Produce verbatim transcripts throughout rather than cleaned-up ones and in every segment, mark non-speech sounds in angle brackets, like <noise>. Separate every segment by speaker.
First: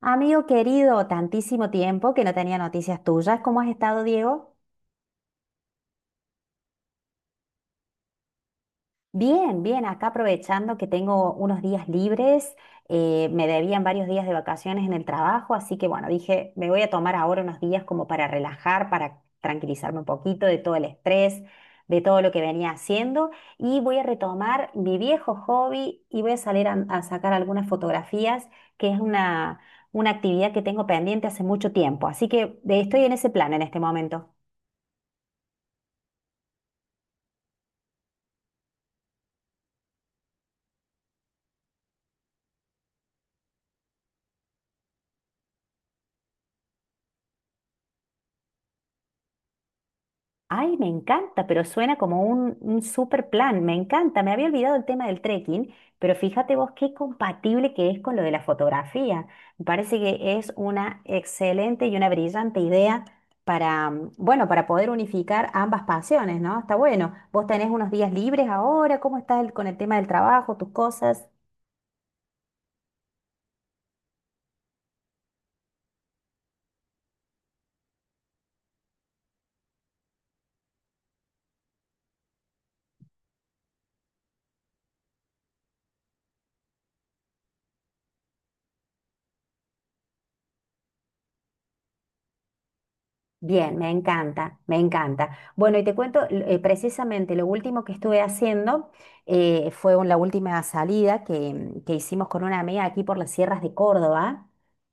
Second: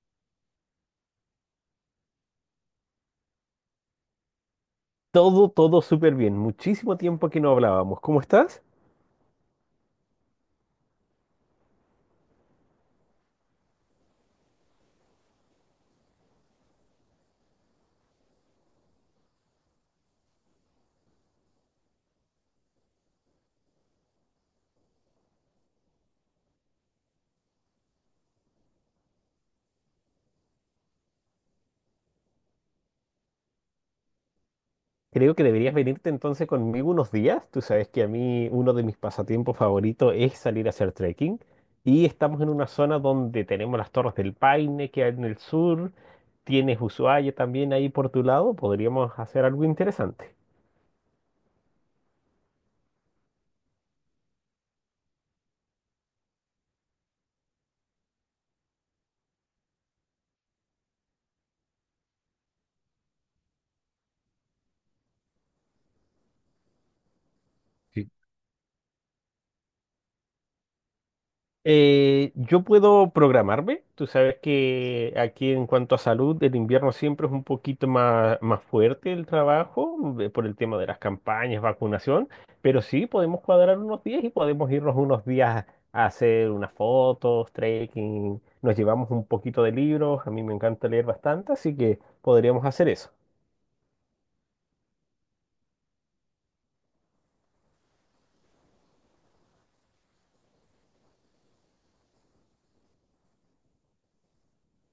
Speaker 1: Amigo querido, tantísimo tiempo que no tenía noticias tuyas. ¿Cómo has estado, Diego?
Speaker 2: Todo, todo súper bien. Muchísimo tiempo que no hablábamos. ¿Cómo estás?
Speaker 1: Bien, bien, acá aprovechando que tengo unos días libres, eh, me debían varios días de vacaciones en el trabajo, así que bueno, dije, me voy a tomar ahora unos días como para relajar, para tranquilizarme un poquito de todo el estrés, de todo lo que venía haciendo y voy a retomar mi viejo hobby y voy a salir a, a sacar algunas fotografías, que es una una actividad que tengo pendiente hace mucho tiempo. Así que eh, estoy en ese plan en este momento.
Speaker 2: Creo que deberías venirte entonces conmigo unos días. Tú sabes que a mí uno de mis pasatiempos favoritos es salir a hacer trekking. Y estamos en una zona donde tenemos las Torres del Paine que hay en el sur. Tienes Ushuaia también ahí por tu lado. Podríamos hacer algo interesante.
Speaker 1: Ay, me encanta, pero suena como un, un super plan, me encanta. Me había olvidado el tema del trekking, pero fíjate vos qué compatible que es con lo de la fotografía. Me parece que es una excelente y una brillante idea para, mm, bueno, para poder unificar ambas pasiones, ¿no? Está bueno. ¿Vos tenés unos días libres ahora? ¿Cómo estás el- con el tema del trabajo, tus cosas?
Speaker 2: Eh, yo puedo programarme. Tú sabes que aquí en cuanto a salud, el invierno siempre es un poquito más, más fuerte el trabajo eh, por el tema de las campañas, vacunación, pero sí podemos cuadrar unos días y podemos irnos unos días a hacer unas fotos, trekking, nos llevamos un poquito de libros, a mí me encanta leer bastante, así que podríamos hacer eso.
Speaker 1: Bien, me encanta, me encanta. Bueno, y te cuento eh, precisamente lo último que estuve haciendo, eh, fue un- la última salida que, mm, que hicimos con una amiga aquí por las sierras de Córdoba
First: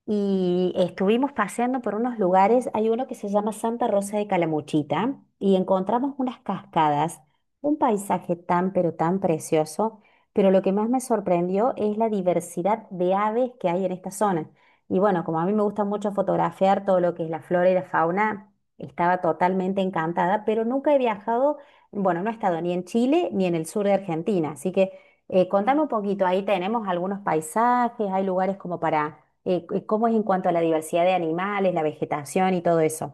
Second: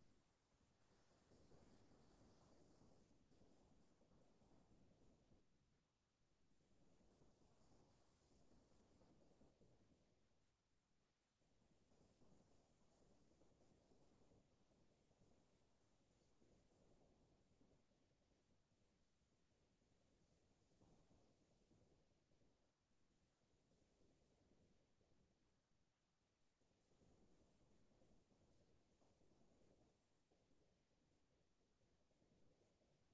Speaker 1: y estuvimos paseando por unos lugares. Hay uno que se llama Santa Rosa de Calamuchita y encontramos unas cascadas, un paisaje tan pero tan precioso, pero lo que más me sorprendió es la diversidad de aves que hay en esta zona. Y bueno, como a mí me gusta mucho fotografiar todo lo que es la flora y la fauna, estaba totalmente encantada, pero nunca he viajado, bueno, no he estado ni en Chile ni en el sur de Argentina, así que eh, contame un poquito, ahí tenemos algunos paisajes, hay lugares como para, eh, c- ¿cómo es en cuanto a la diversidad de animales, la vegetación y todo eso?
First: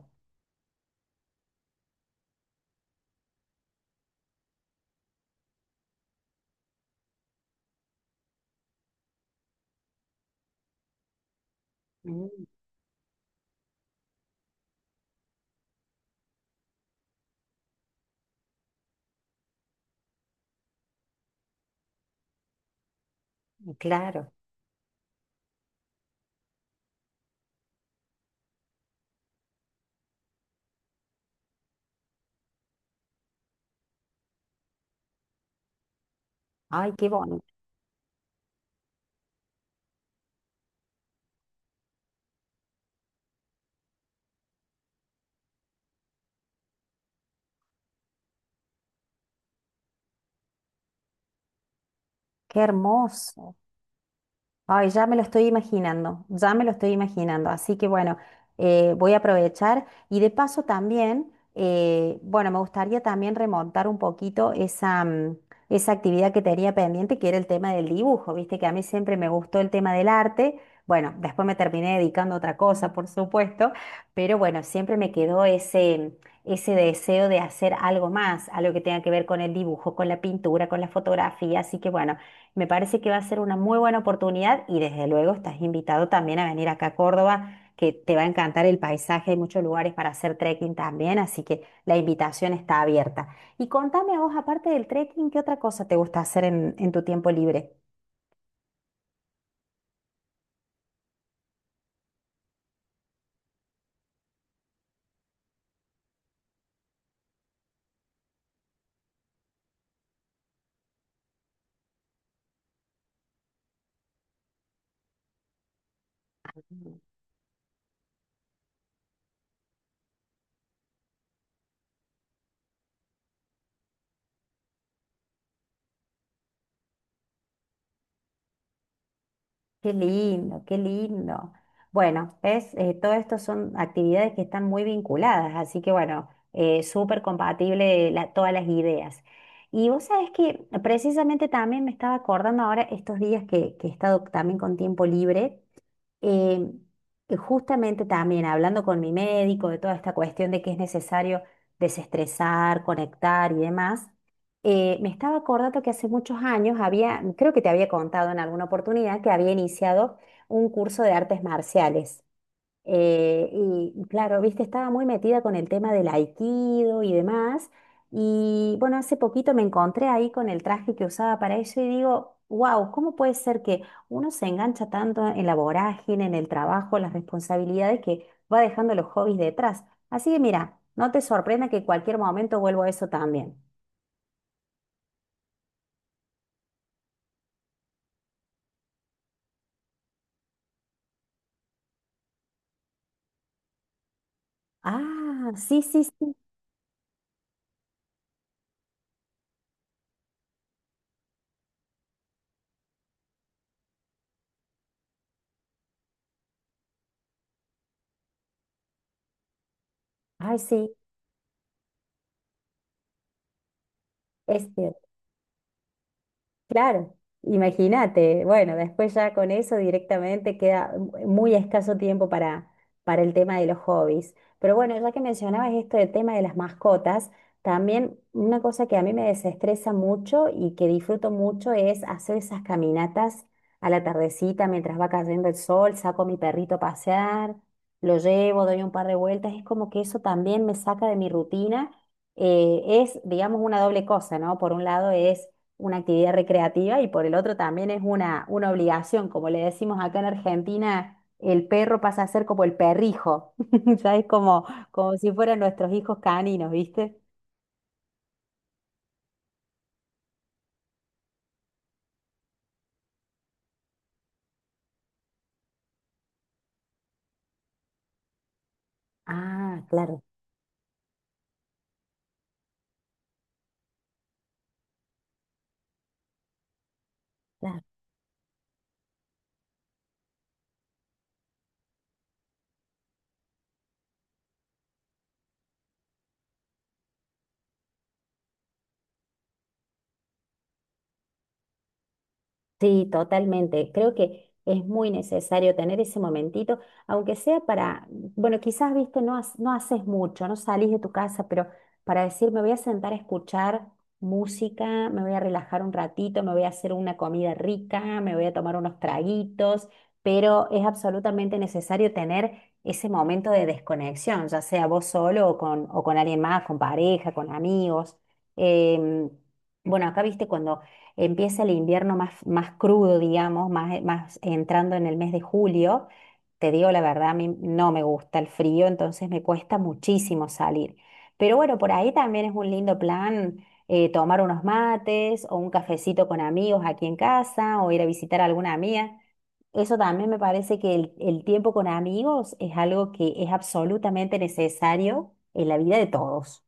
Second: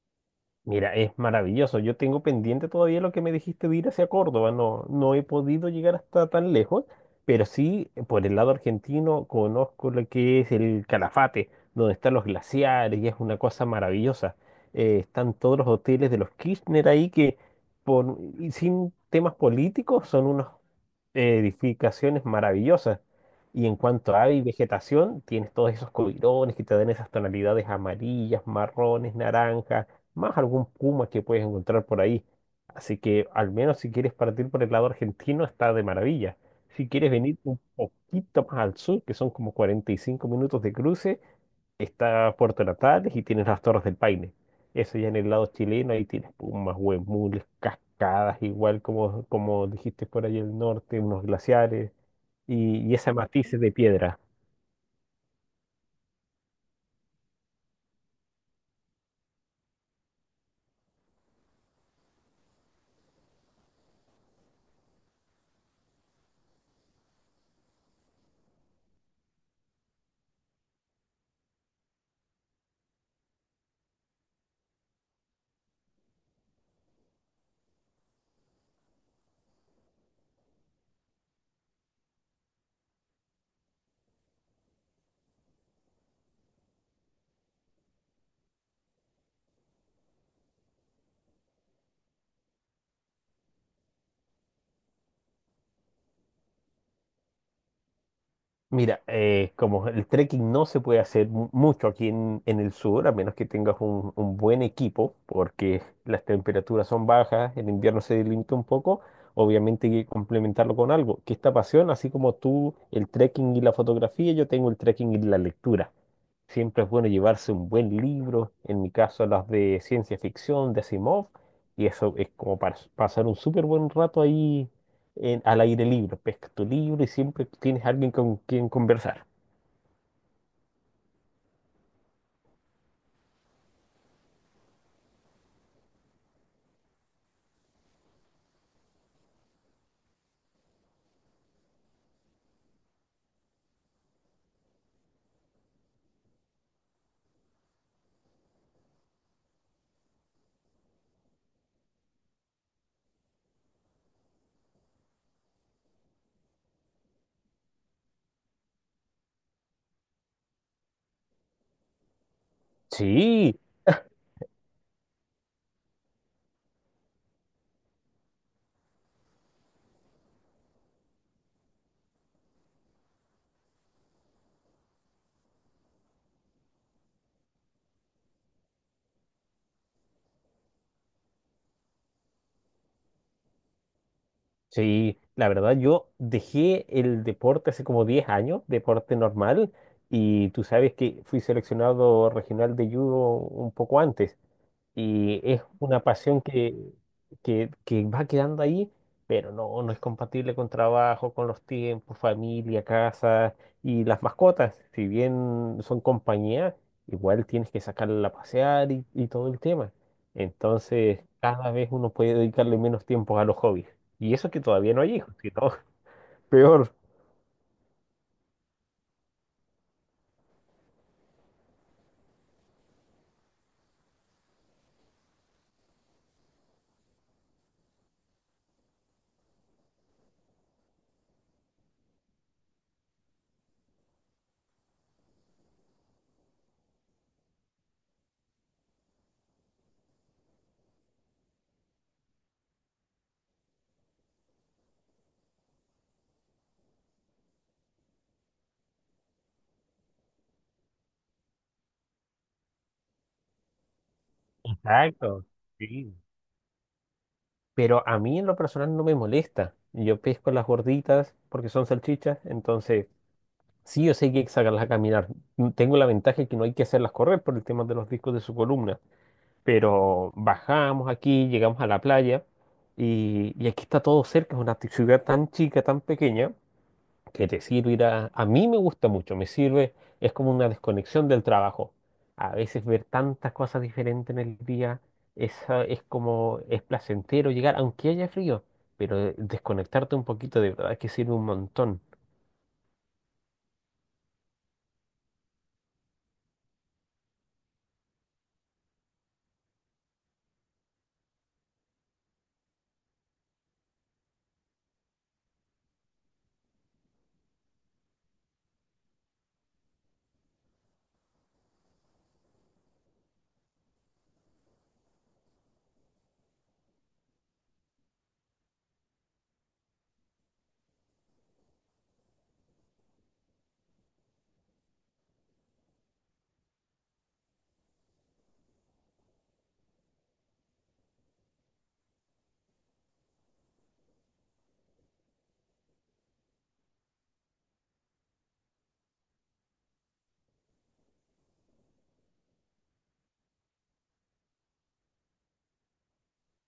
Speaker 2: Mira, es maravilloso. Yo tengo pendiente todavía lo que me dijiste de ir hacia Córdoba. No, no he podido llegar hasta tan lejos, pero sí, por el lado argentino, conozco lo que es el Calafate, donde están los
Speaker 1: Mm,
Speaker 2: glaciares y es una cosa maravillosa. Eh, están todos los hoteles de los Kirchner ahí que, por, y sin temas políticos, son unos eh, edificaciones maravillosas. Y en cuanto a
Speaker 1: claro,
Speaker 2: ave y vegetación, tienes todos esos coirones que te dan esas tonalidades amarillas, marrones, naranjas, más algún puma que puedes encontrar por ahí. Así que al menos si quieres partir por el lado argentino, está de maravilla. Si
Speaker 1: ay, qué
Speaker 2: quieres venir
Speaker 1: bonito,
Speaker 2: un poquito más al sur, que son como cuarenta y cinco minutos de cruce, está Puerto Natales y tienes las Torres del Paine. Eso ya en el lado chileno, ahí tienes pumas, huemules, cascadas, igual como, como dijiste por ahí el norte, unos glaciares
Speaker 1: qué
Speaker 2: y, y esas
Speaker 1: hermoso.
Speaker 2: matices de piedra.
Speaker 1: Ay, ya me lo estoy imaginando, ya me lo estoy imaginando. Así que bueno, eh, voy a aprovechar y de paso también, eh, bueno, me gustaría también remontar un poquito esa, mm, esa actividad que tenía pendiente, que era el tema del dibujo, viste que a mí siempre me gustó el tema del arte. Bueno, después me terminé dedicando a otra cosa, por supuesto, pero bueno, siempre me quedó ese, ese deseo de hacer algo más, algo que tenga que ver con el dibujo, con la pintura, con la fotografía. Así que bueno. Me parece que va a ser una muy buena oportunidad y desde luego estás invitado también a venir acá a Córdoba, que te va a encantar el paisaje, hay muchos lugares para hacer trekking también, así que la invitación está abierta. Y contame a vos, aparte del trekking, ¿qué otra cosa te gusta hacer en, en tu tiempo libre?
Speaker 2: Mira, eh, como el trekking no se puede hacer mu- mucho aquí en, en el sur, a menos que tengas un, un buen equipo, porque las temperaturas son bajas, el invierno se limita un poco, obviamente hay que complementarlo con algo, que esta pasión, así como tú el trekking y la fotografía, yo tengo el trekking y la lectura. Siempre es bueno llevarse un buen libro, en mi caso las de ciencia ficción, de Asimov, y eso es como para s- pasar un súper buen rato ahí en- al aire libre. Pescas tu libro y siempre tienes alguien con quien conversar.
Speaker 1: Qué lindo, qué lindo. Bueno, ves. Eh, todo esto son actividades que están muy vinculadas, así que bueno, eh, súper compatible la- todas las ideas. Y vos sabés que precisamente también me estaba acordando ahora estos días que, que he estado también con tiempo libre. Eh, justamente también hablando con mi médico de toda esta cuestión de que es necesario desestresar, conectar y demás, eh, me estaba acordando que hace muchos años había, creo que te había contado en alguna oportunidad, que había iniciado un curso de artes marciales. Eh,
Speaker 2: Sí,
Speaker 1: y claro, viste, estaba muy metida con el tema del aikido y demás. Y bueno, hace poquito me encontré ahí con el traje que usaba para eso y digo, wow, ¿cómo puede ser que uno se engancha tanto en la vorágine, en el trabajo, en las responsabilidades que va dejando los hobbies detrás? Así que mira, no te sorprenda que en cualquier momento vuelvo a eso también.
Speaker 2: sí, la verdad, yo dejé el deporte hace como diez años, deporte normal, y tú sabes que fui seleccionado regional de judo un poco antes. Y
Speaker 1: Ah,
Speaker 2: es
Speaker 1: sí,
Speaker 2: una
Speaker 1: sí, sí.
Speaker 2: pasión que, que, que va quedando ahí, pero no, no es compatible con trabajo, con los tiempos, familia, casa y las mascotas. Si bien son compañía, igual tienes que sacarla a pasear y, y todo el tema.
Speaker 1: Ay, sí,
Speaker 2: Entonces, cada vez uno puede dedicarle menos tiempo a los hobbies. Y eso que todavía
Speaker 1: este.
Speaker 2: no hay hijos, que todo <laughs> peor.
Speaker 1: Claro, imagínate, bueno, después ya con eso directamente queda mu- muy escaso tiempo para, para el tema de los hobbies. Pero bueno, ya que mencionabas esto del tema de las mascotas, también una cosa que a mí me desestresa mucho y que disfruto mucho es hacer esas caminatas a la tardecita mientras va cayendo el sol, saco a mi perrito a pasear, lo llevo, doy un par de vueltas, es como que eso también me saca de mi rutina. Eh, es, digamos, una doble cosa, ¿no? Por un lado es una actividad recreativa y por el otro también es una, una obligación. Como le decimos acá en Argentina, el perro pasa a ser como el perrijo, <laughs> sabes como, como si
Speaker 2: Exacto.
Speaker 1: fueran nuestros
Speaker 2: Sí.
Speaker 1: hijos caninos, ¿viste?
Speaker 2: Pero a mí en lo personal no me molesta. Yo pesco las gorditas porque son salchichas, entonces sí, yo sé que hay que sacarlas a caminar. Mm, tengo la ventaja que no hay que hacerlas correr por el tema de los discos de su columna.
Speaker 1: Ah, claro,
Speaker 2: Pero bajamos aquí, llegamos a la playa y, y aquí está todo cerca. Es una t- ciudad tan chica, tan pequeña, que te
Speaker 1: claro.
Speaker 2: sirve ir a A mí me gusta mucho, me sirve, es como una desconexión del trabajo. A veces ver tantas cosas diferentes en el día es, ah, es como, es placentero llegar, aunque haya frío, pero eh, desconectarte un poquito de verdad que sirve un montón.
Speaker 1: Sí, totalmente. Creo que es muy necesario tener ese momentito, aunque sea para, bueno, quizás, viste, no, has- no haces mucho, no salís de tu casa, pero para decir, me voy a sentar a escuchar música, me voy a relajar un ratito, me voy a hacer una comida rica, me voy a tomar unos traguitos, pero es absolutamente necesario tener ese momento de desconexión, ya sea vos solo o con, o con alguien más, con pareja, con amigos. Em, bueno, acá, viste, cuando empieza el invierno más, más crudo, digamos, más, más entrando en el mes de julio, te digo la verdad, a mí no me gusta el frío, entonces me cuesta muchísimo salir. Pero bueno, por ahí también es un lindo plan, eh, tomar unos mates o un cafecito con amigos aquí en casa o ir a visitar a alguna amiga. Eso también me parece que el, el tiempo con amigos es algo que es absolutamente necesario en la vida de todos.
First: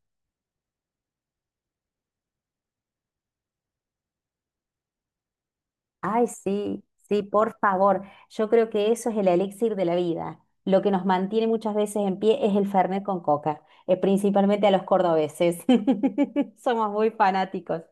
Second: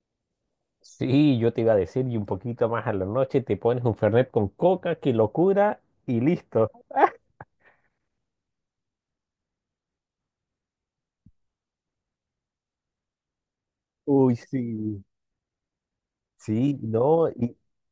Speaker 2: Sí, yo te iba a decir, y un poquito más a la noche te pones un Fernet con coca, qué locura, y
Speaker 1: Ay,
Speaker 2: listo.
Speaker 1: sí, sí,
Speaker 2: <laughs>
Speaker 1: por favor. Yo creo que eso es el elixir de la vida. Lo que nos mantiene muchas veces en pie es el fernet con coca, eh,
Speaker 2: Uy,
Speaker 1: principalmente a los
Speaker 2: sí.
Speaker 1: cordobeses. <laughs>
Speaker 2: Sí,
Speaker 1: Somos muy
Speaker 2: no, y
Speaker 1: fanáticos.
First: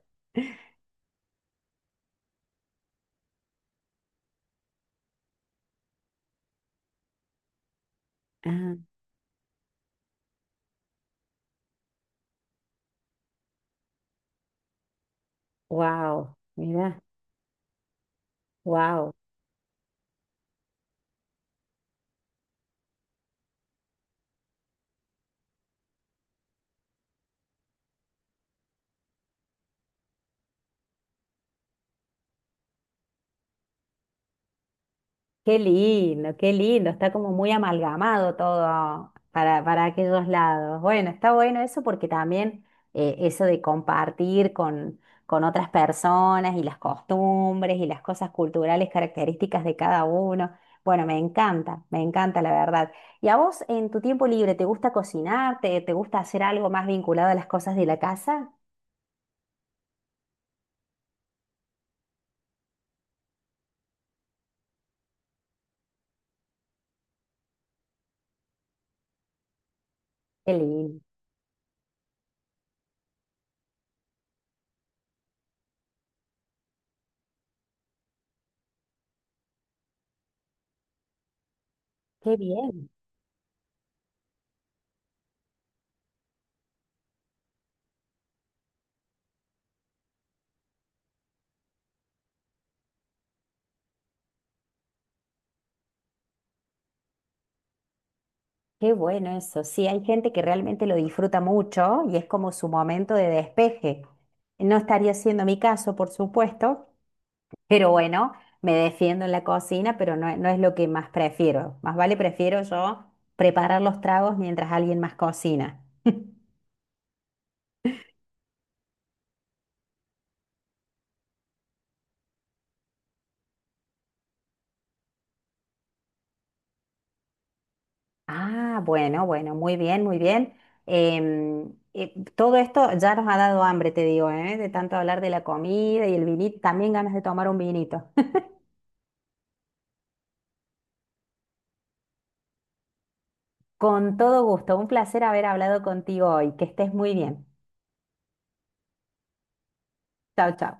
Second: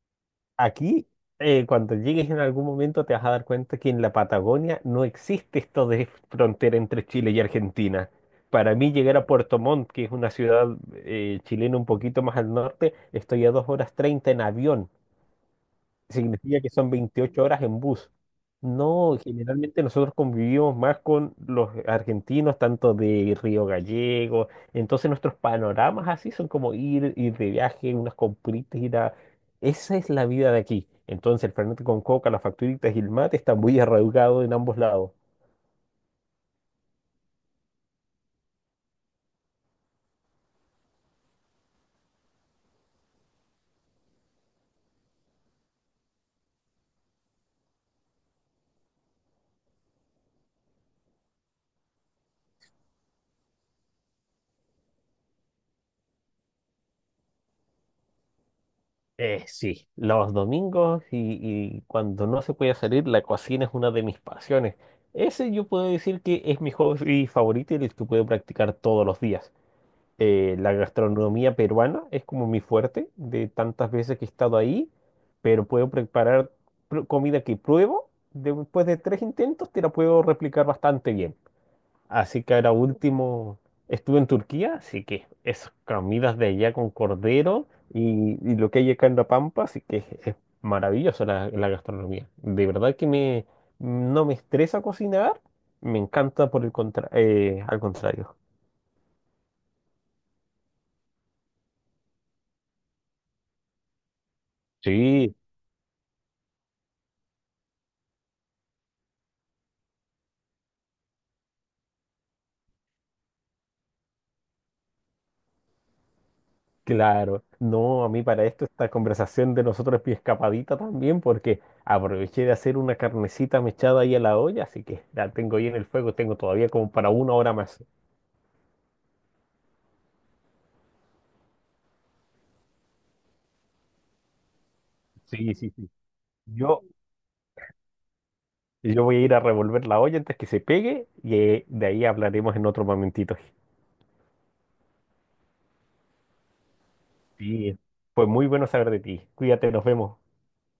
Speaker 2: aquí eh, cuando llegues en algún momento te vas a dar cuenta que en la Patagonia no existe esto de frontera entre Chile y Argentina. Para
Speaker 1: Ah,
Speaker 2: mí llegar a Puerto Montt, que es una ciudad eh, chilena un poquito más al norte, estoy a dos horas treinta en avión.
Speaker 1: wow,
Speaker 2: Significa que son
Speaker 1: mira,
Speaker 2: veintiocho horas en bus.
Speaker 1: wow.
Speaker 2: No, generalmente nosotros convivimos más con los argentinos, tanto de Río Gallego, entonces nuestros panoramas así son como ir, ir de viaje, unas compritas, ir a Esa es la vida de aquí. Entonces el fernet con coca, las facturitas y el mate están muy arraigados en ambos lados.
Speaker 1: Qué lindo, qué lindo, está como muy amalgamado todo para, para aquellos lados. Bueno, está bueno eso porque también eh, eso de compartir con, con otras personas y las costumbres y las cosas culturales características de cada uno. Bueno, me encanta, me encanta la verdad. ¿Y a vos en tu tiempo libre te gusta cocinar? ¿Te, te gusta hacer algo más vinculado a las cosas de la casa?
Speaker 2: Eh, sí, los domingos y, y cuando no se puede salir, la cocina es una de mis pasiones. Ese yo puedo decir que es mi hobby favorito y el que puedo practicar todos los días.
Speaker 1: Qué
Speaker 2: Eh, la
Speaker 1: lindo,
Speaker 2: gastronomía peruana es como mi fuerte de tantas veces que he estado ahí, pero puedo preparar pr- comida que pruebo, después de tres intentos te la puedo replicar bastante bien.
Speaker 1: qué
Speaker 2: Así que ahora
Speaker 1: bien.
Speaker 2: último estuve en Turquía, así que esas comidas de allá con cordero y, y lo que hay acá en La Pampa, así que es maravillosa la, la gastronomía. De verdad que me, no me estresa cocinar, me encanta por el contra- eh, al contrario.
Speaker 1: Qué bueno eso. Sí, hay gente que realmente lo disfruta mucho y es como su momento de despeje. No estaría
Speaker 2: Sí.
Speaker 1: siendo mi caso, por supuesto, pero bueno, me defiendo en la cocina, pero no, no es lo que más prefiero. Más vale prefiero yo preparar los tragos mientras alguien más cocina.
Speaker 2: Claro, no, a mí para esto esta conversación de nosotros es mi escapadita también, porque aproveché de hacer una carnecita mechada ahí a la olla, así que la tengo ahí en el fuego, tengo todavía como para una hora más.
Speaker 1: Ah, bueno, bueno, muy bien, muy bien. Em, eh, todo esto ya nos ha dado hambre, te digo, ¿eh? De tanto hablar de la
Speaker 2: Sí, sí, sí.
Speaker 1: comida y el vinito,
Speaker 2: Yo,
Speaker 1: también ganas de tomar un vinito.
Speaker 2: yo voy a ir a revolver la olla antes que se pegue y eh, de ahí hablaremos en otro momentito.
Speaker 1: Con todo gusto, un placer haber hablado contigo hoy. Que estés muy bien.
Speaker 2: Sí, fue muy bueno saber de ti. Cuídate, nos vemos.
Speaker 1: Chao, chao.